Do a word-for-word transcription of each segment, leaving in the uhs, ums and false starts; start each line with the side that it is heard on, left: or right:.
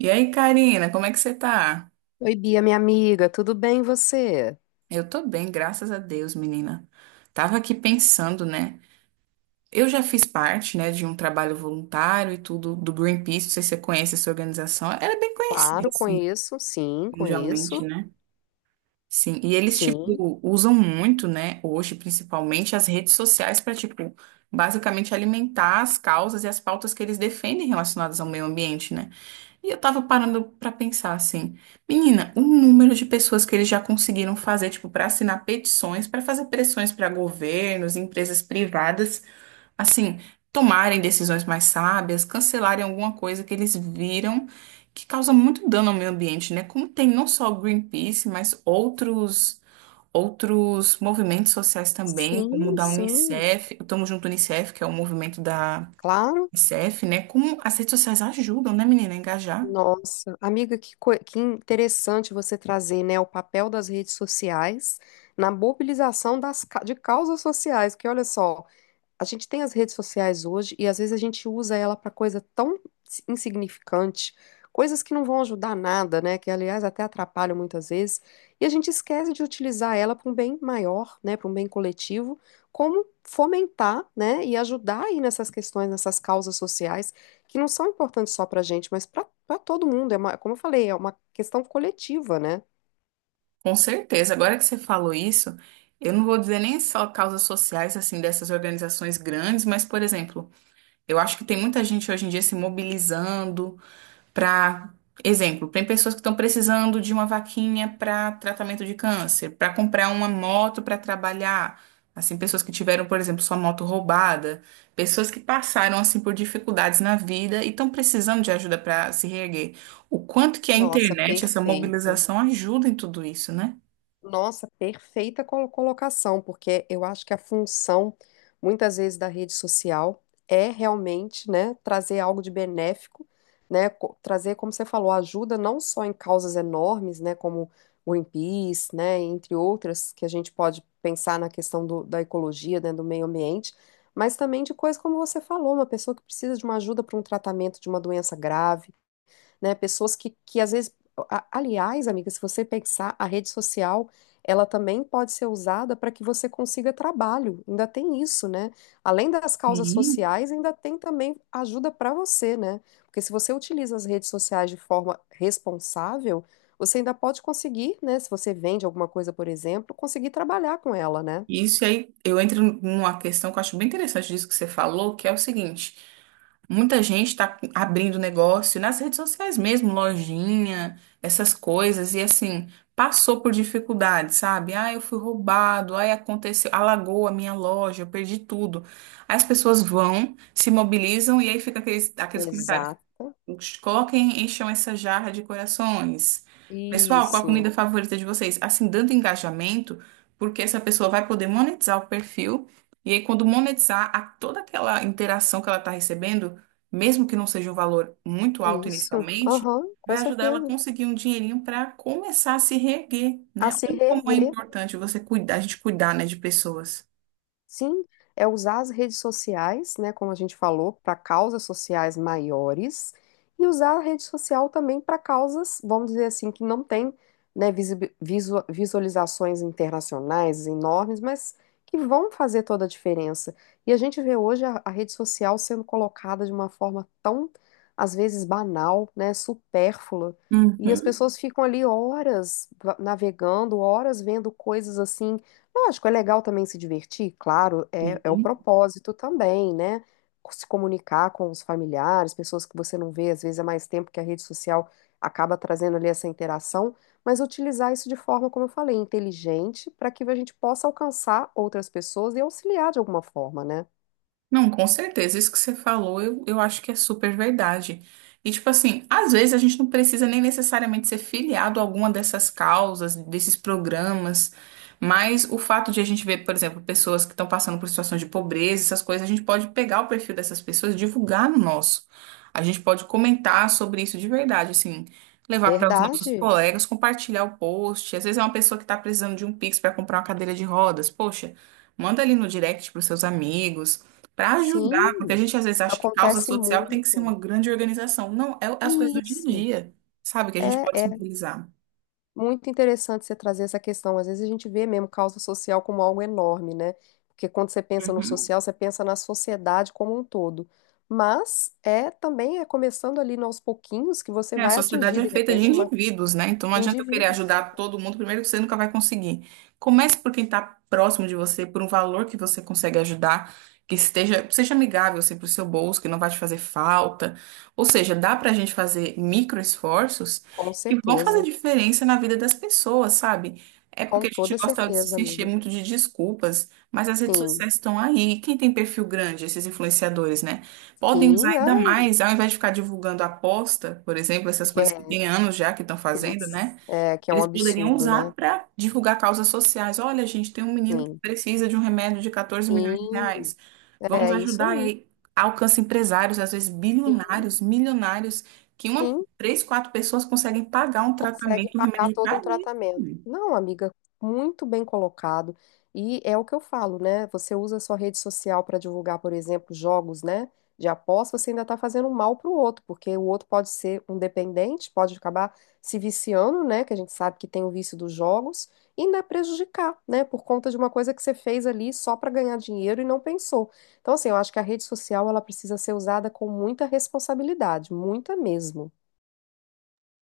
right: E aí, Karina, como é que você tá?
left: Oi, Bia, minha amiga, tudo bem e você?
right: Eu tô bem, graças a Deus, menina. Tava aqui pensando, né? Eu já fiz parte, né, de um trabalho voluntário e tudo do Greenpeace, não sei se você conhece essa organização. Ela é bem conhecida,
left: Claro,
right: assim,
left: conheço, sim, conheço,
right: mundialmente, né? Sim, e eles,
left: sim,
right: tipo, usam muito, né, hoje, principalmente, as redes sociais para, tipo, basicamente alimentar as causas e as pautas que eles defendem relacionadas ao meio ambiente, né? E eu tava parando pra pensar assim, menina, o número de pessoas que eles já conseguiram fazer, tipo, pra assinar petições, pra fazer pressões pra governos, empresas privadas, assim, tomarem decisões mais sábias, cancelarem alguma coisa que eles viram que causa muito dano ao meio ambiente, né? Como tem não só o Greenpeace, mas outros outros movimentos sociais também, como o
left: sim,
right: da
left: sim,
right: Unicef, o Tamo Junto Unicef, que é o movimento da
left: claro.
right: Unicef, né? Como as redes sociais ajudam, né, menina, a engajar.
left: Nossa, amiga, que, co- que interessante você trazer, né, o papel das redes sociais na mobilização das, ca- de causas sociais, que olha só. A gente tem as redes sociais hoje e às vezes a gente usa ela para coisa tão si, insignificante, coisas que não vão ajudar nada, né? Que aliás até atrapalham muitas vezes, e a gente esquece de utilizar ela para um bem maior, né? Para um bem coletivo, como fomentar, né? E ajudar aí nessas questões, nessas causas sociais que não são importantes só para a gente, mas para para todo mundo. É uma, como eu falei, é uma questão coletiva, né?
right: Com certeza. Agora que você falou isso, eu não vou dizer nem só causas sociais assim dessas organizações grandes, mas, por exemplo, eu acho que tem muita gente hoje em dia se mobilizando para, exemplo, tem pessoas que estão precisando de uma vaquinha para tratamento de câncer, para comprar uma moto para trabalhar. Assim, pessoas que tiveram, por exemplo, sua moto roubada, pessoas que passaram assim por dificuldades na vida e estão precisando de ajuda para se reerguer. O quanto que a
left: Nossa,
right: internet, essa
left: perfeito.
right: mobilização ajuda em tudo isso, né?
left: Nossa, perfeita colo- colocação, porque eu acho que a função, muitas vezes, da rede social é realmente, né, trazer algo de benéfico, né, co- trazer, como você falou, ajuda não só em causas enormes, né, como Greenpeace, né, entre outras, que a gente pode pensar na questão do- da ecologia, né, do meio ambiente, mas também de coisas como você falou, uma pessoa que precisa de uma ajuda para um tratamento de uma doença grave, né? Pessoas que, que às vezes, a- aliás, amiga, se você pensar, a rede social, ela também pode ser usada para que você consiga trabalho. Ainda tem isso, né? Além das causas
right: Sim.
left: sociais, ainda tem também ajuda para você, né? Porque se você utiliza as redes sociais de forma responsável, você ainda pode conseguir, né? Se você vende alguma coisa, por exemplo, conseguir trabalhar com ela, né?
right: Isso e aí, eu entro numa questão que eu acho bem interessante disso que você falou, que é o seguinte: muita gente está abrindo negócio nas redes sociais mesmo, lojinha, essas coisas, e assim, passou por dificuldades, sabe? Ah, eu fui roubado, aí aconteceu, alagou a minha loja, eu perdi tudo. Aí as pessoas vão, se mobilizam e aí fica aqueles, aqueles comentários.
left: Exato.
right: Coloquem, encham essa jarra de corações. Pessoal, qual a
left: Isso,
right: comida favorita de vocês? Assim, dando engajamento, porque essa pessoa vai poder monetizar o perfil. E aí, quando monetizar, a toda aquela interação que ela está recebendo, mesmo que não seja um valor muito alto
left: isso,
right: inicialmente,
left: aham, com
right: vai ajudar ela a
left: certeza.
right: conseguir um dinheirinho para começar a se reerguer,
left: A
right: né?
left: se
right: Olha como é
left: reerguer.
right: importante você cuidar, a gente cuidar, né, de pessoas.
left: Sim, é usar as redes sociais, né, como a gente falou, para causas sociais maiores e usar a rede social também para causas, vamos dizer assim, que não tem, né, visi- visu- visualizações internacionais enormes, mas que vão fazer toda a diferença. E a gente vê hoje a, a rede social sendo colocada de uma forma tão, às vezes, banal, né, supérflua, e as
right: Uhum.
left: pessoas ficam ali horas va- navegando, horas vendo coisas assim. Lógico, é legal também se divertir, claro, é, é o
right: Sim.
left: propósito também, né? Se comunicar com os familiares, pessoas que você não vê, às vezes é mais tempo que a rede social acaba trazendo ali essa interação, mas utilizar isso de forma, como eu falei, inteligente, para que a gente possa alcançar outras pessoas e auxiliar de alguma forma, né?
right: Não, com certeza. Isso que você falou, eu, eu acho que é super verdade. E, tipo assim, às vezes a gente não precisa nem necessariamente ser filiado a alguma dessas causas, desses programas, mas o fato de a gente ver, por exemplo, pessoas que estão passando por situações de pobreza, essas coisas, a gente pode pegar o perfil dessas pessoas e divulgar no nosso. A gente pode comentar sobre isso de verdade, assim, levar para os nossos
left: Verdade?
right: colegas, compartilhar o post. Às vezes é uma pessoa que está precisando de um Pix para comprar uma cadeira de rodas. Poxa, manda ali no direct para os seus amigos. Para ajudar, porque a
left: Sim,
right: gente às vezes
left: isso
right: acha que causa
left: acontece
right: social tem que ser uma
left: muito.
right: grande organização. Não, é é as coisas do dia a
left: Isso.
right: dia, sabe? Que a gente
left: É.
right: pode
left: é
right: se mobilizar.
left: Muito interessante você trazer essa questão. Às vezes a gente vê mesmo causa social como algo enorme, né? Porque quando você pensa no
right: Uhum.
left: social, você pensa na sociedade como um todo. Mas é também é começando ali aos pouquinhos que você
right: É, a
left: vai
right: sociedade
left: atingir,
right: é
left: de
right: feita de
left: repente, uma
right: indivíduos, né? Então não
left: de
right: adianta eu querer
left: indivíduos.
right: ajudar todo mundo, primeiro que você nunca vai conseguir. Comece por quem está próximo de você, por um valor que você consegue ajudar, que esteja, seja amigável assim, para o seu bolso, que não vai te fazer falta. Ou seja, dá para a gente fazer micro esforços
left: Com
right: que vão fazer
left: certeza.
right: diferença na vida das pessoas, sabe? É porque
left: Com
right: a gente
left: toda
right: gosta de
left: certeza,
right: se encher
left: amiga.
right: muito de desculpas, mas as redes
left: Sim.
right: sociais estão aí. Quem tem perfil grande, esses influenciadores, né? Podem usar
left: Sim,
right: ainda
left: ai,
right: mais, ao invés de ficar divulgando aposta, por exemplo, essas coisas que
left: é,
right: tem anos já que estão
left: que a gente,
right: fazendo, né?
left: é, que é um
right: Eles poderiam
left: absurdo, né?
right: usar para divulgar causas sociais. Olha, gente, tem um menino que
left: Sim.
right: precisa de um remédio de quatorze milhões de
left: Sim.
right: reais. Vamos
left: É isso
right: ajudar e
left: aí.
right: aí alcança empresários, às vezes
left: Sim.
right: bilionários, milionários, que uma,
left: Sim.
right: três, quatro pessoas conseguem pagar um
left: Consegue
right: tratamento, um
left: pagar
right: remédio
left: todo um
right: para ele.
left: tratamento. Não, amiga, muito bem colocado. E é o que eu falo, né? Você usa a sua rede social para divulgar, por exemplo, jogos, né? De aposta, você ainda está fazendo um mal para o outro, porque o outro pode ser um dependente, pode acabar se viciando, né? Que a gente sabe que tem o vício dos jogos, e ainda prejudicar, né? Por conta de uma coisa que você fez ali só para ganhar dinheiro e não pensou. Então, assim, eu acho que a rede social ela precisa ser usada com muita responsabilidade, muita mesmo.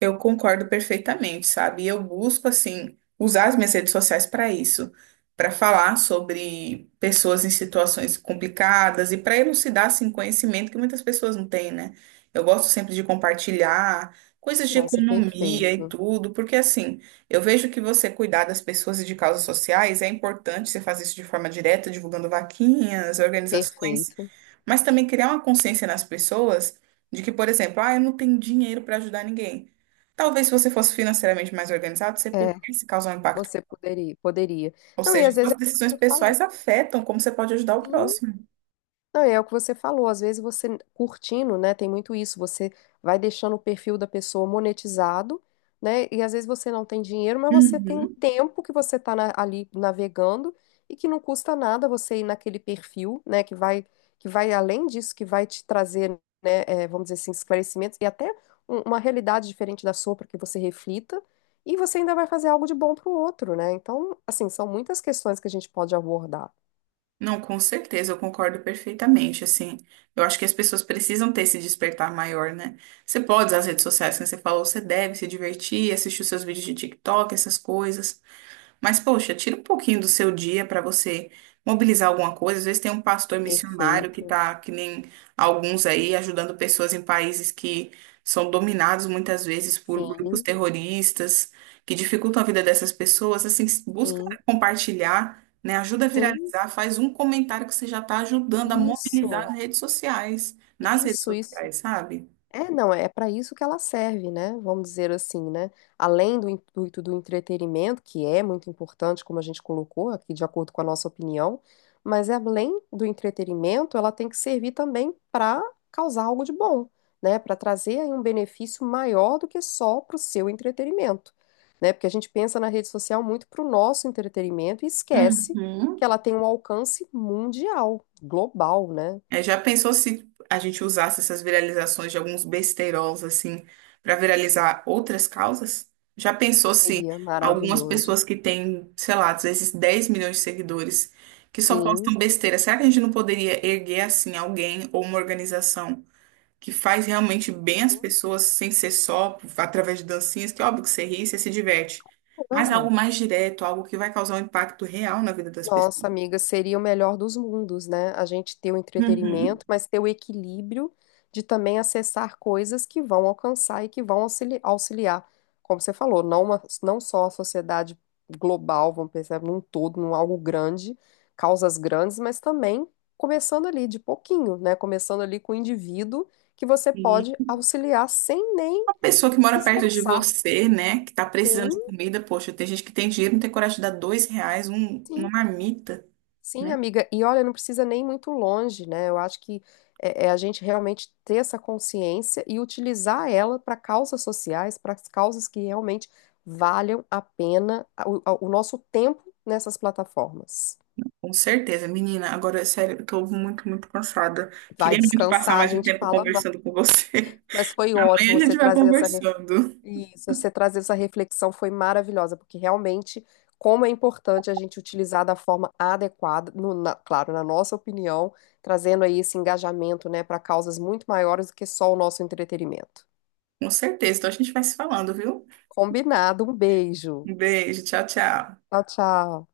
right: Eu concordo perfeitamente, sabe? E eu busco, assim, usar as minhas redes sociais para isso, para falar sobre pessoas em situações complicadas e para elucidar, assim, conhecimento que muitas pessoas não têm, né? Eu gosto sempre de compartilhar coisas de
left: Nossa,
right: economia e
left: perfeito.
right: tudo, porque, assim, eu vejo que você cuidar das pessoas e de causas sociais é importante, você faz isso de forma direta, divulgando vaquinhas, organizações.
left: Perfeito.
right: Mas também criar uma consciência nas pessoas de que, por exemplo, ah, eu não tenho dinheiro para ajudar ninguém. Talvez se você fosse financeiramente mais organizado, você
left: É,
right: pudesse causar um impacto.
left: você poderia, poderia.
right: Ou
left: Não, e
right: seja,
left: às vezes é
right: suas
left: o
right: decisões
left: que você falou.
right: pessoais afetam como você pode ajudar o
left: Sim,
right: próximo.
left: não, e é o que você falou, às vezes você curtindo, né, tem muito isso, você vai deixando o perfil da pessoa monetizado, né, e às vezes você não tem dinheiro, mas você tem o
right: Uhum.
left: tempo que você tá na- ali navegando e que não custa nada você ir naquele perfil, né, que vai, que vai além disso, que vai te trazer, né, é, vamos dizer assim, esclarecimentos e até um- uma realidade diferente da sua para que você reflita e você ainda vai fazer algo de bom para o outro, né, então, assim, são muitas questões que a gente pode abordar.
right: Não, com certeza, eu concordo perfeitamente, assim. Eu acho que as pessoas precisam ter esse despertar maior, né? Você pode usar as redes sociais, como você falou, você deve se divertir, assistir os seus vídeos de TikTok, essas coisas. Mas, poxa, tira um pouquinho do seu dia para você mobilizar alguma coisa. Às vezes tem um pastor missionário que
left: Perfeito.
right: tá, que nem alguns aí, ajudando pessoas em países que são dominados muitas vezes por grupos
left: Sim,
right: terroristas, que dificultam a vida dessas pessoas. Assim, busca
left: sim,
right: compartilhar, né? Ajuda a
left: sim.
right: viralizar, faz um comentário que você já está ajudando a mobilizar
left: Isso,
right: as redes sociais, nas redes
left: isso, isso.
right: sociais, sabe?
left: É, não, é para isso que ela serve, né? Vamos dizer assim, né? Além do intuito do entretenimento, que é muito importante, como a gente colocou aqui, de acordo com a nossa opinião, mas além do entretenimento, ela tem que servir também para causar algo de bom, né? Para trazer aí um benefício maior do que só para o seu entretenimento, né? Porque a gente pensa na rede social muito para o nosso entretenimento e esquece
right: Uhum.
left: que ela tem um alcance mundial, global, né?
right: É, já pensou se a gente usasse essas viralizações de alguns besteiros assim para viralizar outras causas? Já pensou se
left: Seria
right: algumas
left: maravilhoso.
right: pessoas que têm, sei lá, às vezes dez milhões de seguidores que só
left: Sim.
right: postam besteira, será que a gente não poderia erguer assim alguém ou uma organização que faz realmente bem às pessoas sem ser só através de dancinhas, que é óbvio que você ri, você se diverte, mas algo
left: É.
right: mais direto, algo que vai causar um impacto real na vida das pessoas?
left: Nossa, amiga, seria o melhor dos mundos, né? A gente ter o
right: Uhum.
left: entretenimento, mas ter o equilíbrio de também acessar coisas que vão alcançar e que vão auxili- auxiliar, como você falou, não, uma- não só a sociedade global, vamos pensar num todo, num algo grande, causas grandes, mas também começando ali de pouquinho, né? Começando ali com o indivíduo que você pode auxiliar sem nem
right: Pessoa que
left: se
right: mora perto de
left: esforçar.
right: você, né, que tá precisando
left: Sim,
right: de comida, poxa, tem gente que tem dinheiro, não tem coragem de dar dois reais, um- uma
left: sim.
right: marmita,
left: Sim,
right: né?
left: amiga, e olha, não precisa nem muito longe, né? Eu acho que é, é a gente realmente ter essa consciência e utilizar ela para causas sociais, para causas que realmente valham a pena o, o nosso tempo nessas plataformas.
right: Com certeza, menina. Agora, sério, eu tô muito, muito cansada.
left: Vai
right: Queria muito passar
left: descansar, a
right: mais um
left: gente
right: tempo
left: fala, ma-
right: conversando com você.
left: mas foi ótimo
right: Amanhã a
left: você
right: gente vai
left: trazer essa.
right: conversando.
left: Isso, você trazer essa reflexão foi maravilhosa, porque realmente como é importante a gente utilizar da forma adequada, no- na- claro, na nossa opinião, trazendo aí esse engajamento, né, para causas muito maiores do que só o nosso entretenimento.
right: Com certeza. Então a gente vai se falando, viu?
left: Combinado, um beijo.
right: Um beijo, tchau, tchau.
left: Tchau, tchau.